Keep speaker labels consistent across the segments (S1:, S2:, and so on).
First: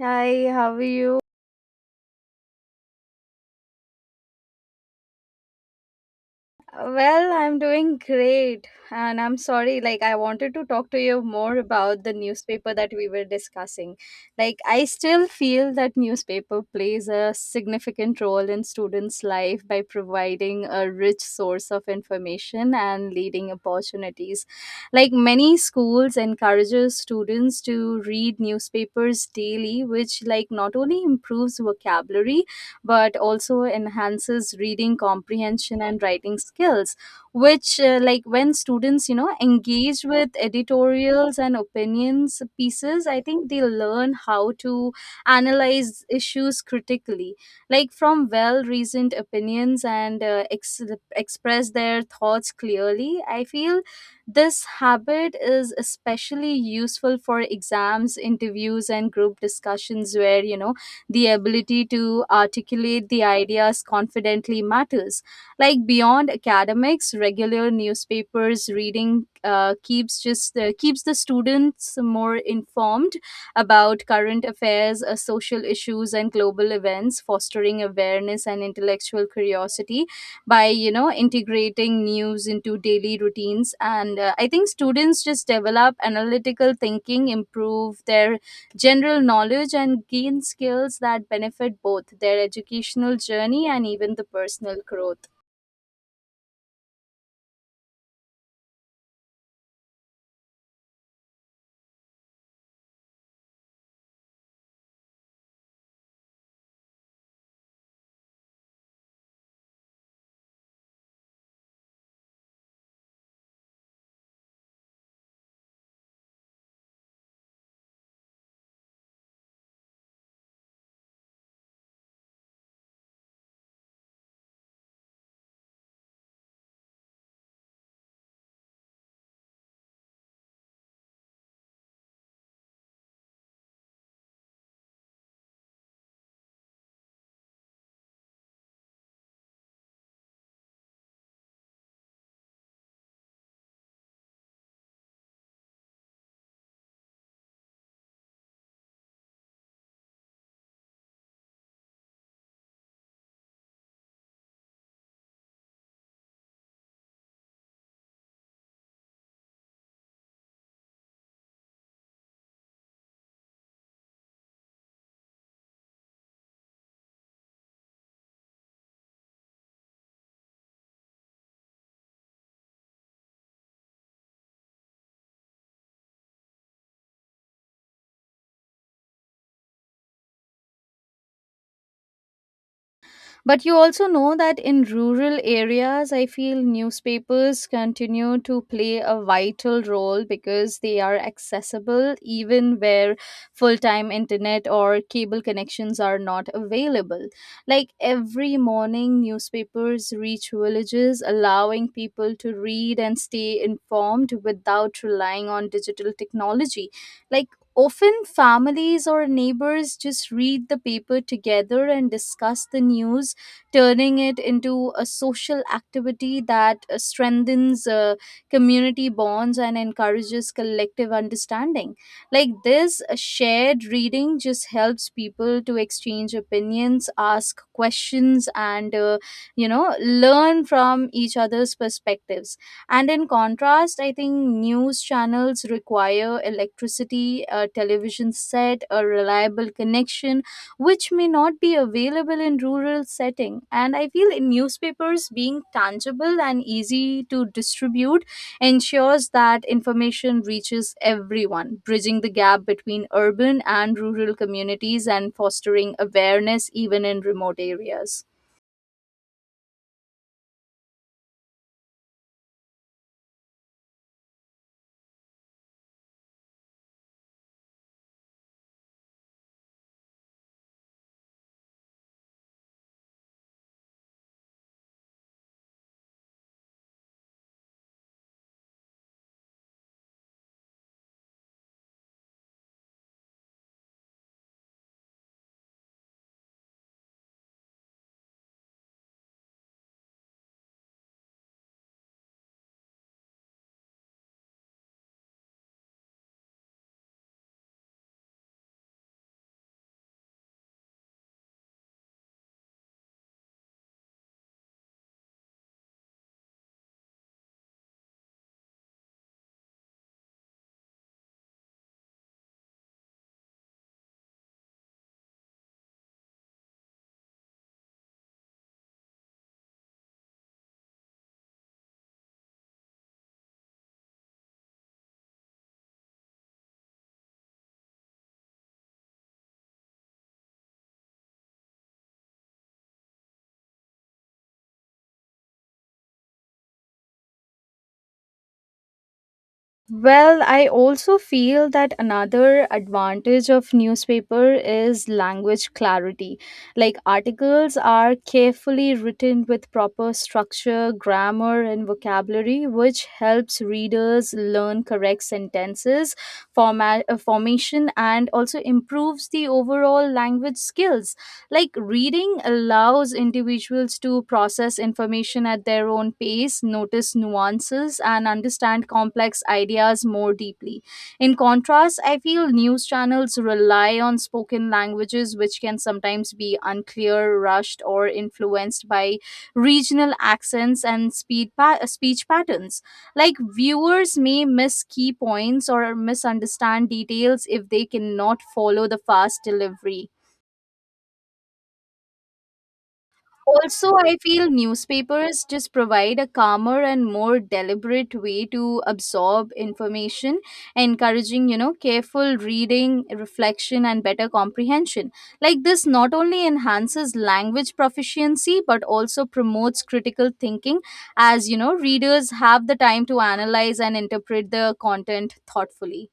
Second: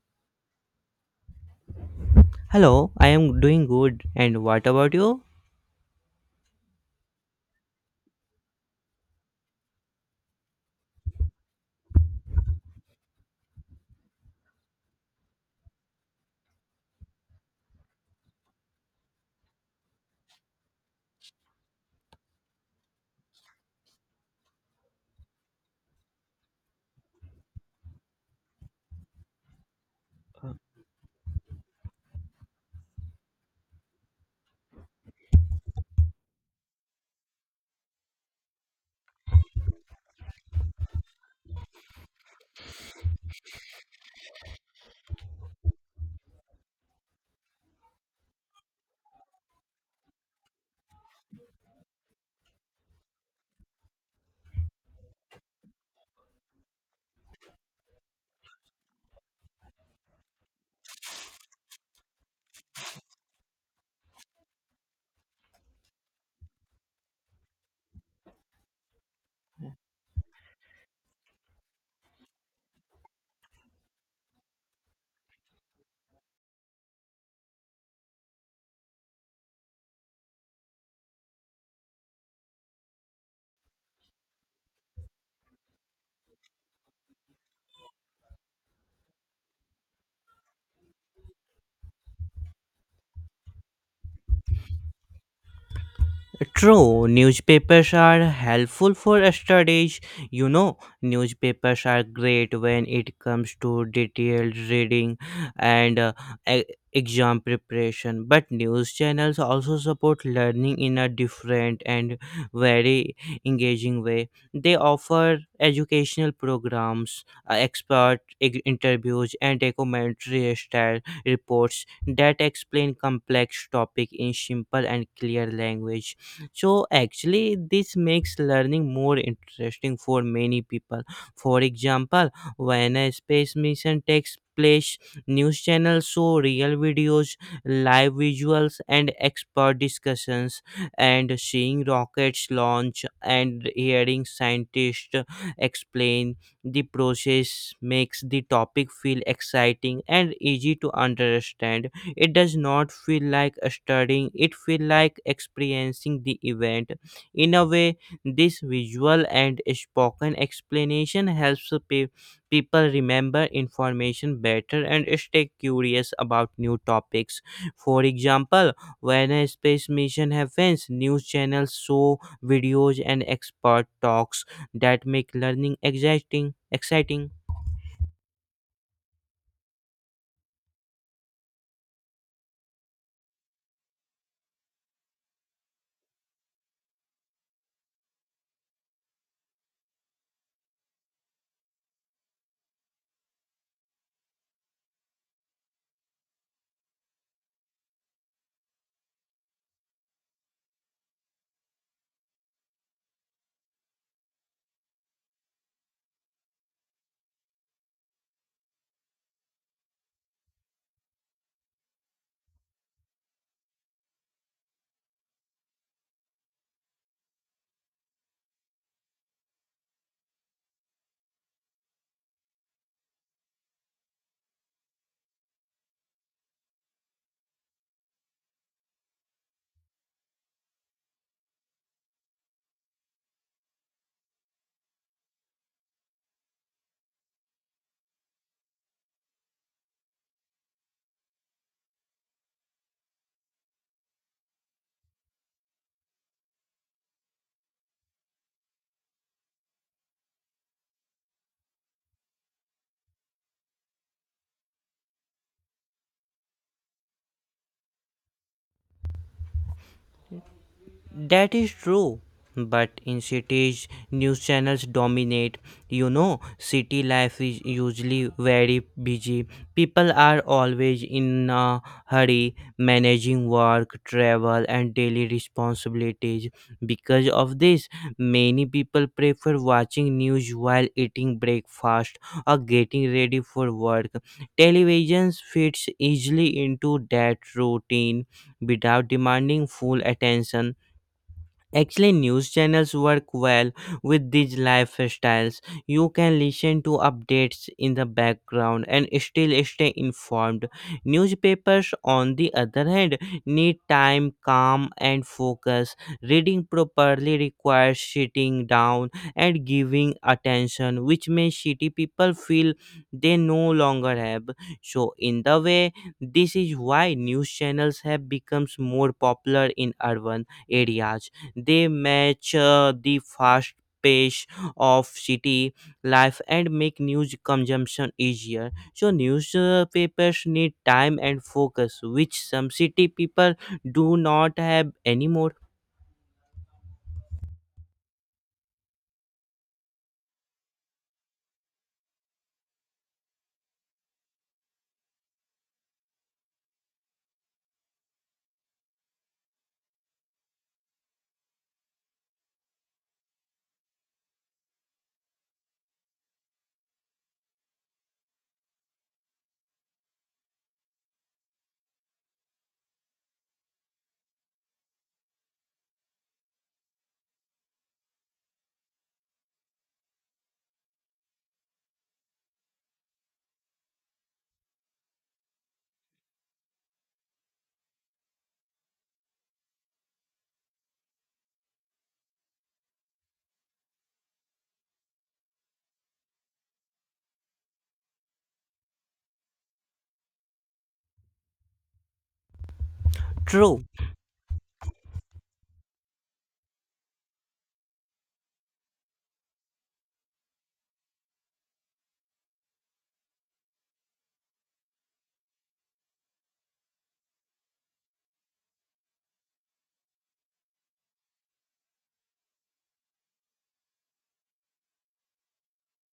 S1: Hi, how are you?
S2: Hello, I am doing good. And what about you?
S1: Well, I'm doing great. And I'm sorry, like, I wanted to talk to you more about the newspaper that we were discussing. Like, I still feel that newspaper plays a significant role in students' life by providing a rich source of information and leading opportunities. Like, many schools encourages students to read newspapers daily, which, like, not only improves vocabulary but also enhances reading comprehension and writing skills, which like when students you know engage with editorials and opinions pieces I think they learn how to analyze issues critically, like from well reasoned opinions and express their thoughts clearly. I feel this habit is especially useful for exams, interviews, and group discussions where you know the ability to articulate the ideas confidently matters. Like beyond academics, regular newspapers reading keeps the students more informed about current affairs, social issues, and global events, fostering awareness and intellectual curiosity by you know integrating news into daily routines. And I think students just develop analytical thinking, improve their general knowledge, and gain skills that benefit both their educational journey and even the personal growth.
S2: True, newspapers are helpful for studies. You know, newspapers are great when it comes to detailed reading and e- exam preparation. But news channels also support learning in a different and very engaging way. They offer educational programs, expert interviews, and documentary style reports that explain complex topic in simple and clear language. So actually this makes learning more interesting for many people. For example, when a space mission takes place, news channels show real videos, live visuals, and expert discussions, and seeing rockets launch and hearing scientists explain the process makes the topic feel exciting and easy to understand. It does not feel like studying, it feel like experiencing the event. In a way, this visual and spoken explanation helps people remember information better and stay curious about new topics. For example, when a space mission happens, news channels show videos and expert talks that make learning exciting exciting.
S1: But you also know that in rural areas, I feel newspapers continue to play a vital role because they are accessible even where full time internet or cable connections are not available. Like every morning, newspapers reach villages, allowing people to read and stay informed without relying on digital technology. Like often families or neighbors just read the paper together and discuss the news, turning it into a social activity that strengthens community bonds and encourages collective understanding. Like this shared reading just helps people to exchange opinions, ask questions, and you know, learn from each other's perspectives. And in contrast, I think news channels require electricity, a television set, a reliable connection, which may not be available in rural setting. And I feel in newspapers being tangible and easy to distribute ensures that information reaches everyone, bridging the gap between urban and rural communities and fostering awareness even in remote areas.
S2: That is true. But in cities, news channels dominate. You know, city life is usually very busy. People are always in a hurry, managing work, travel, and daily responsibilities. Because of this, many people prefer watching news while eating breakfast or getting ready for work. Television fits easily into that routine without demanding full attention. Actually, news channels work well with these lifestyles. You can listen to updates in the background and still stay informed. Newspapers, on the other hand, need time, calm, and focus. Reading properly requires sitting down and giving attention, which makes city people feel they no longer have. So, in the way, this is why news channels have become more popular in urban areas. They match the fast pace of city life and make news consumption easier. So newspapers need time and focus, which some city people do not have anymore.
S1: Well, I also feel that another advantage of newspaper is language clarity. Like articles are carefully written with proper structure, grammar, and vocabulary, which helps readers learn correct sentences, formation, and also improves the overall language skills. Like reading allows individuals to process information at their own pace, notice nuances, and understand complex ideas more deeply. In contrast, I feel news channels rely on spoken languages, which can sometimes be unclear, rushed, or influenced by regional accents and speech patterns. Like viewers may miss key points or misunderstand details if they cannot follow the fast delivery.
S2: True.
S1: Also, I feel newspapers just provide a calmer and more deliberate way to absorb information, encouraging, you know, careful reading, reflection, and better comprehension. Like this not only enhances language proficiency but also promotes critical thinking as, you know, readers have the time to analyze and interpret the content thoughtfully.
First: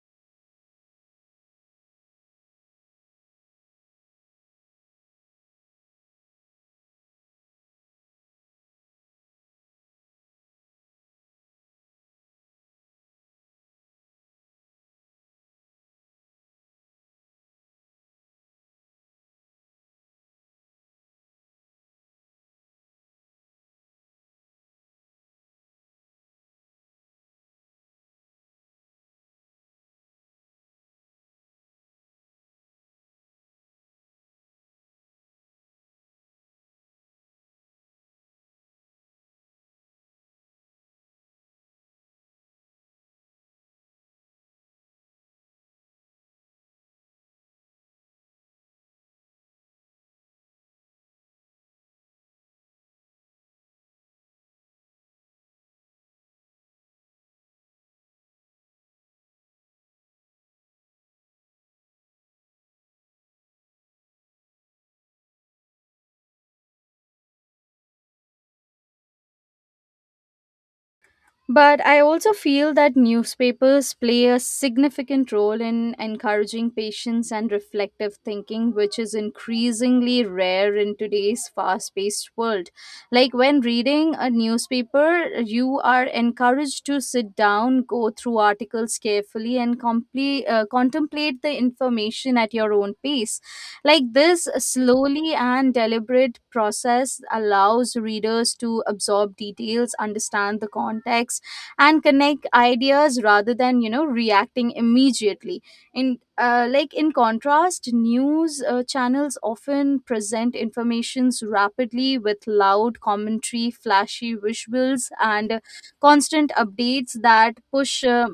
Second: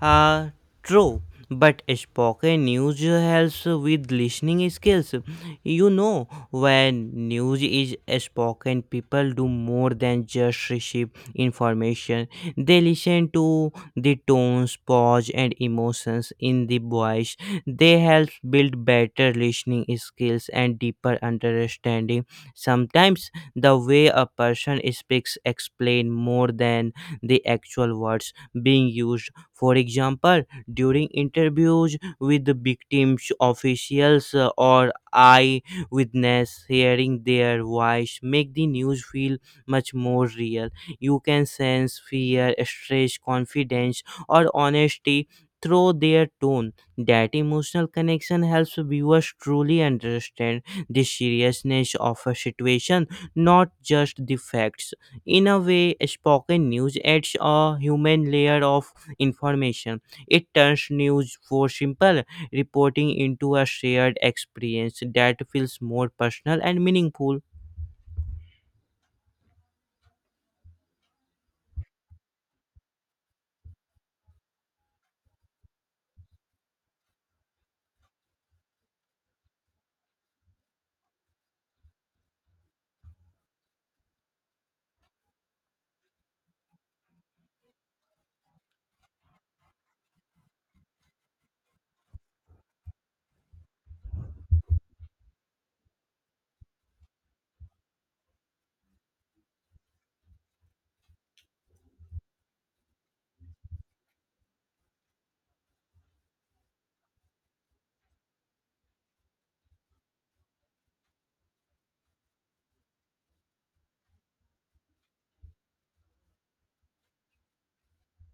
S2: Uh, True, but spoken news helps with listening skills. You know, when news is spoken, people do more than just receive information. They listen to the tones, pause, and emotions in the voice. They help build better listening skills and deeper understanding. Sometimes the way a person speaks explain more than the actual words being used. For example, during interviews with the victims' officials or eyewitness, hearing their voice make the news feel much more real. You can sense fear, stress, confidence, or honesty through their tone. That emotional connection helps viewers truly understand the seriousness of a situation, not just the facts. In a way, spoken news adds a human layer of information. It turns news for simple reporting into a shared experience that feels more personal and meaningful.
S1: But I also feel that newspapers play a significant role in encouraging patience and reflective thinking, which is increasingly rare in today's fast paced world. Like when reading a newspaper, you are encouraged to sit down, go through articles carefully, and contemplate the information at your own pace. Like this slowly and deliberate process allows readers to absorb details, understand the context, and connect ideas rather than you know reacting immediately. In contrast, news channels often present informations rapidly with loud commentary, flashy visuals, and constant updates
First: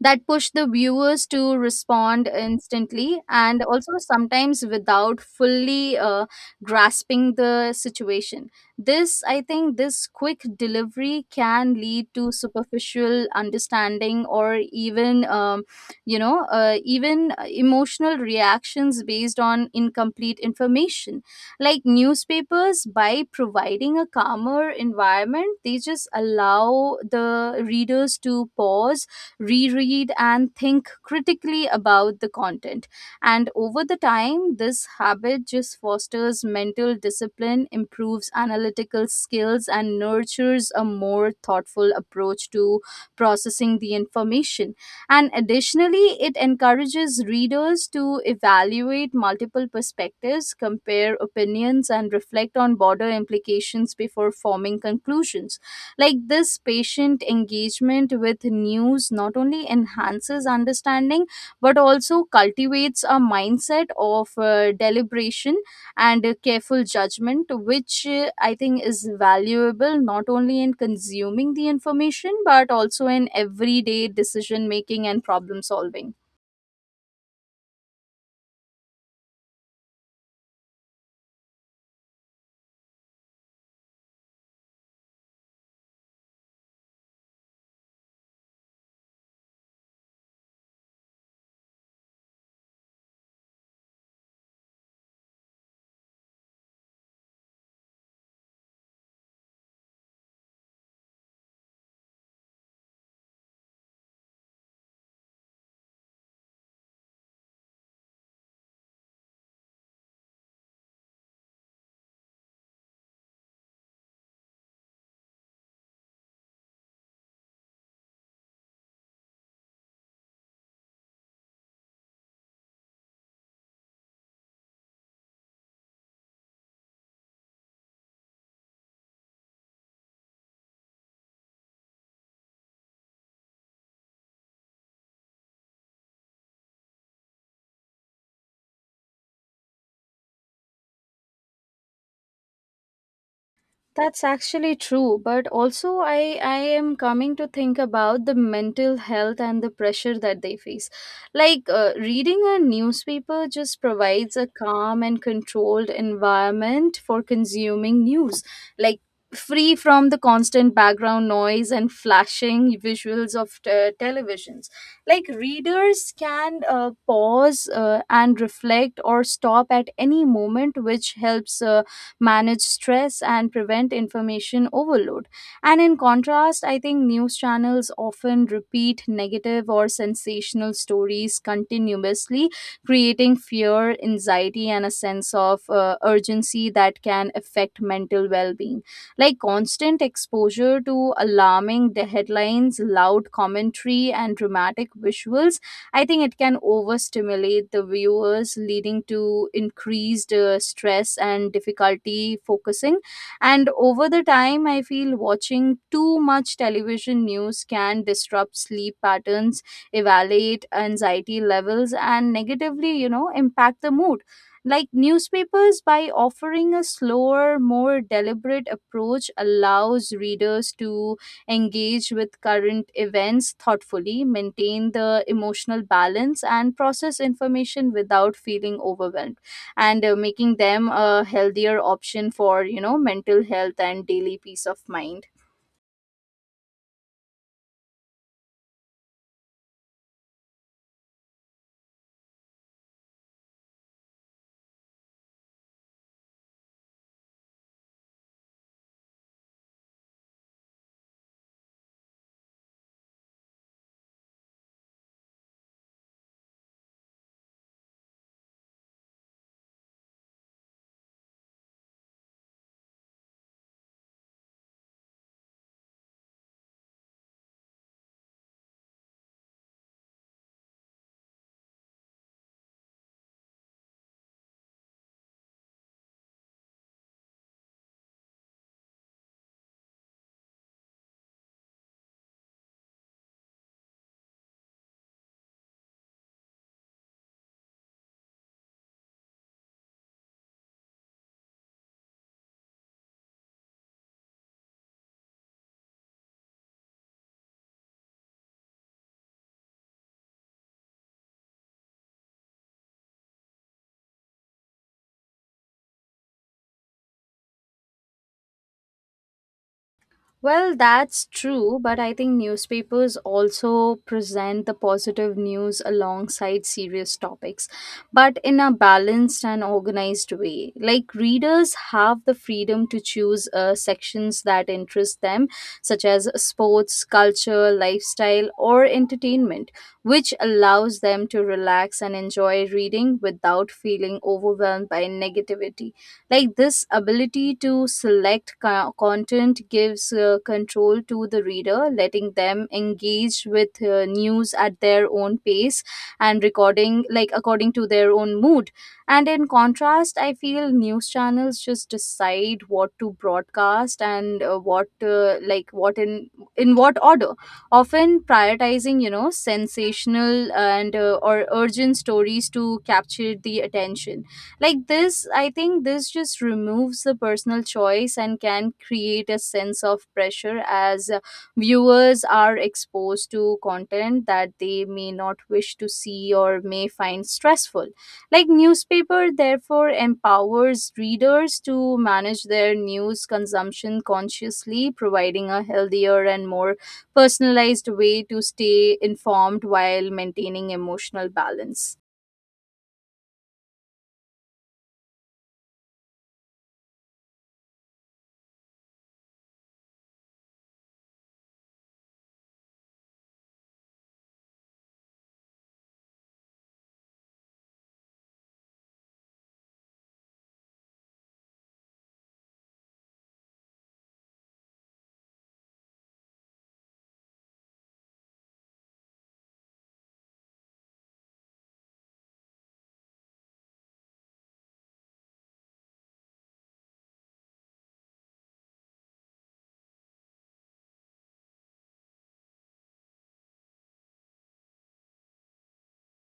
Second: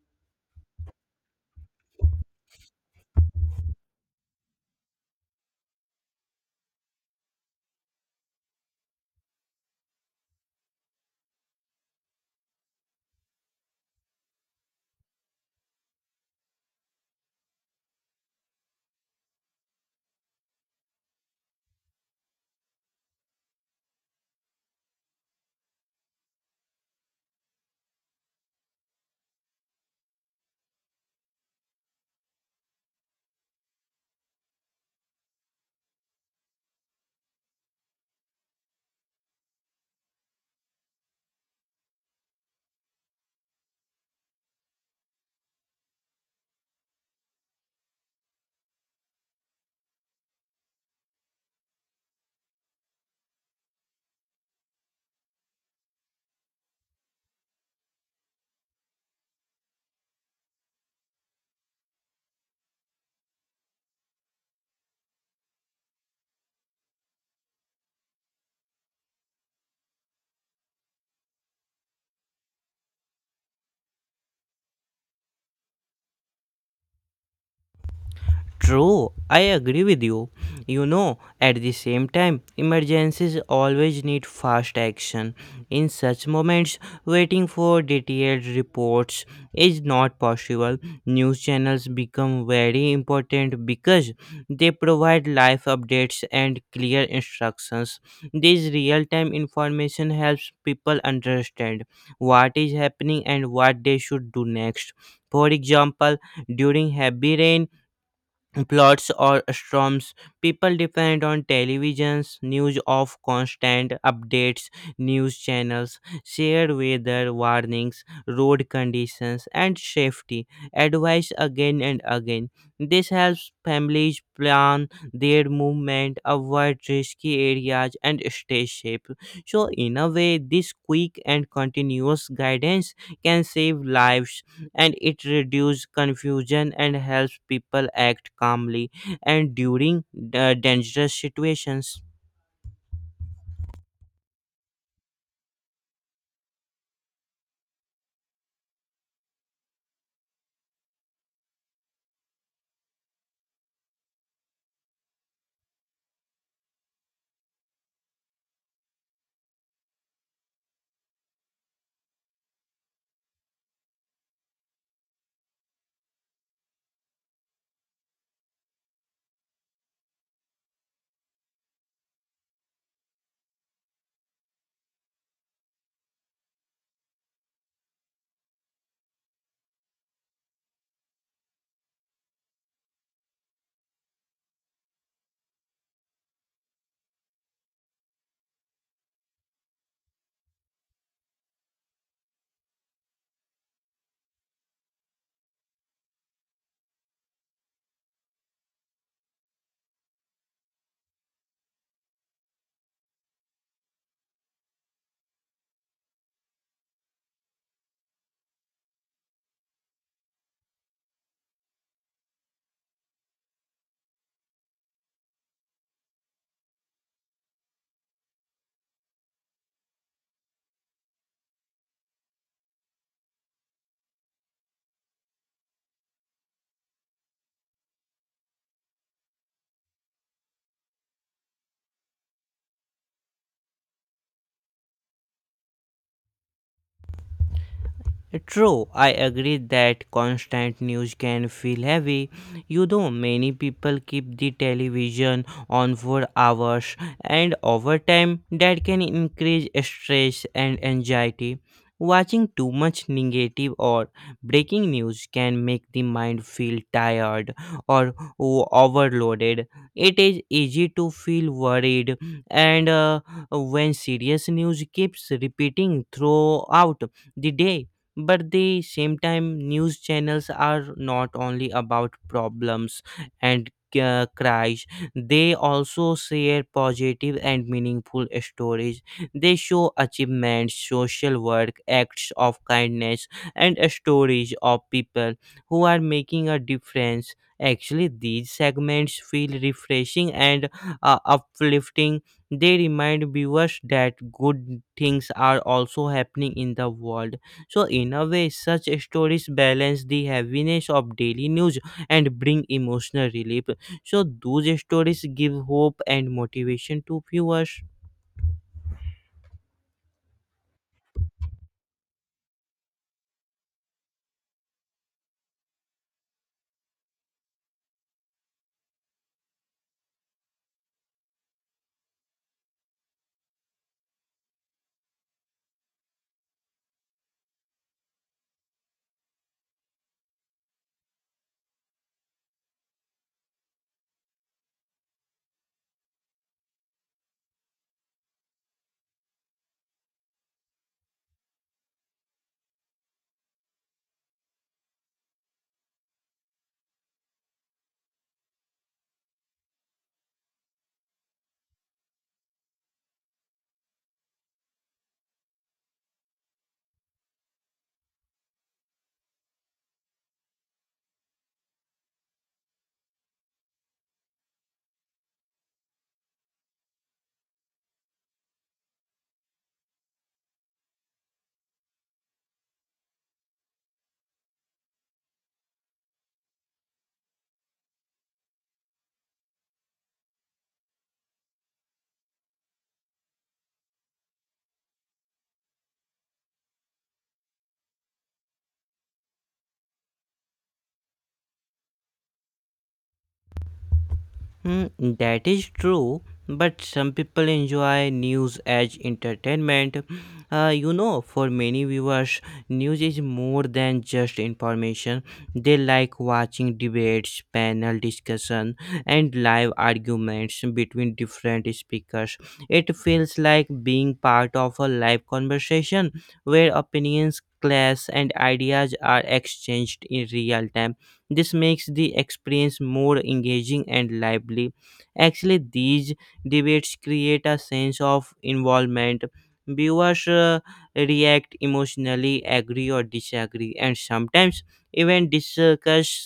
S1: that push the viewers to respond instantly, and also sometimes without fully grasping the situation. This, I think, this quick delivery can lead to superficial understanding, or even, even emotional reactions based on incomplete information. Like newspapers, by providing a calmer environment, they just allow the readers to pause, reread, and think critically about the content. And over the time, this habit just fosters mental discipline, improves analytical skills, and nurtures a more thoughtful approach to processing the information. And additionally, it encourages readers to evaluate multiple perspectives, compare opinions, and reflect on broader implications before forming conclusions. Like this patient engagement with news not only enhances understanding but also cultivates a mindset of deliberation and careful judgment, which I think is valuable not only in consuming the information but also in everyday decision making and problem solving.
S2: True, I agree with you. You know, at the same time, emergencies always need fast action. In such moments, waiting for detailed reports is not possible. News channels become very important because they provide live updates and clear instructions. This real time information helps people understand what is happening and what they should do next. For example, during heavy rain, plots or storms. People depend on televisions, news of constant updates, news channels, shared weather warnings, road conditions, and safety advice again and again. This helps families plan their movement, avoid risky areas, and stay safe. So, in a way, this quick and continuous guidance can save lives and it reduces confusion and helps people act calmly and during dangerous situations.
S1: That's actually true, but also I am coming to think about the mental health and the pressure that they face. Like reading a newspaper just provides a calm and controlled environment for consuming news, like free from the constant background noise and flashing visuals of televisions. Like readers can pause and reflect or stop at any moment, which helps manage stress, and prevent information overload. And in contrast, I think news channels often repeat negative or sensational stories continuously, creating fear, anxiety, and a sense of urgency that can affect mental well being. Like constant exposure to alarming the headlines, loud commentary, and dramatic visuals, I think it can overstimulate the viewers, leading to increased stress and difficulty focusing. And over the time, I feel watching too much television news can disrupt sleep patterns, evaluate anxiety levels, and negatively, you know, impact the mood. Like newspapers, by offering a slower, more deliberate approach, allows readers to engage with current events thoughtfully, maintain the emotional balance, and process information without feeling overwhelmed, and making them a healthier option for you know mental health and daily peace of mind.
S2: True, I agree that constant news can feel heavy. You know, many people keep the television on for hours, and over time, that can increase stress and anxiety. Watching too much negative or breaking news can make the mind feel tired or overloaded. It is easy to feel worried, and when serious news keeps repeating throughout the day. But the same time, news channels are not only about problems and cries. They also share positive and meaningful stories. They show achievements, social work, acts of kindness, and stories of people who are making a difference. Actually, these segments feel refreshing and uplifting. They remind viewers that good things are also happening in the world. So, in a way, such stories balance the heaviness of daily news and bring emotional relief. So, those stories give hope and motivation to viewers.
S1: Well, that's true, but I think newspapers also present the positive news alongside serious topics, but in a balanced and organized way. Like, readers have the freedom to choose sections that interest them, such as sports, culture, lifestyle, or entertainment, which allows them to relax and enjoy reading without feeling overwhelmed by negativity. Like this ability to select content gives control to the reader, letting them engage with news at their own pace and recording, like according to their own mood. And in contrast, I feel news channels just decide what to broadcast, and what like what in what order, often prioritizing you know sensational and or urgent stories to capture the attention. Like this, I think, this just removes the personal choice and can create a sense of pressure as viewers are exposed to content that they may not wish to see or may find stressful. Like newspaper therefore empowers readers to manage their news consumption consciously, providing a healthier and more personalized way to stay informed while maintaining emotional balance.
S2: Hmm, that is true, but some people enjoy news as entertainment. You know, for many viewers, news is more than just information. They like watching debates, panel discussion, and live arguments between different speakers. It feels like being part of a live conversation where opinions clash and ideas are exchanged in real time. This makes the experience more engaging and lively. Actually, these debates create a sense of involvement. Viewers react emotionally, agree or disagree, and sometimes even discuss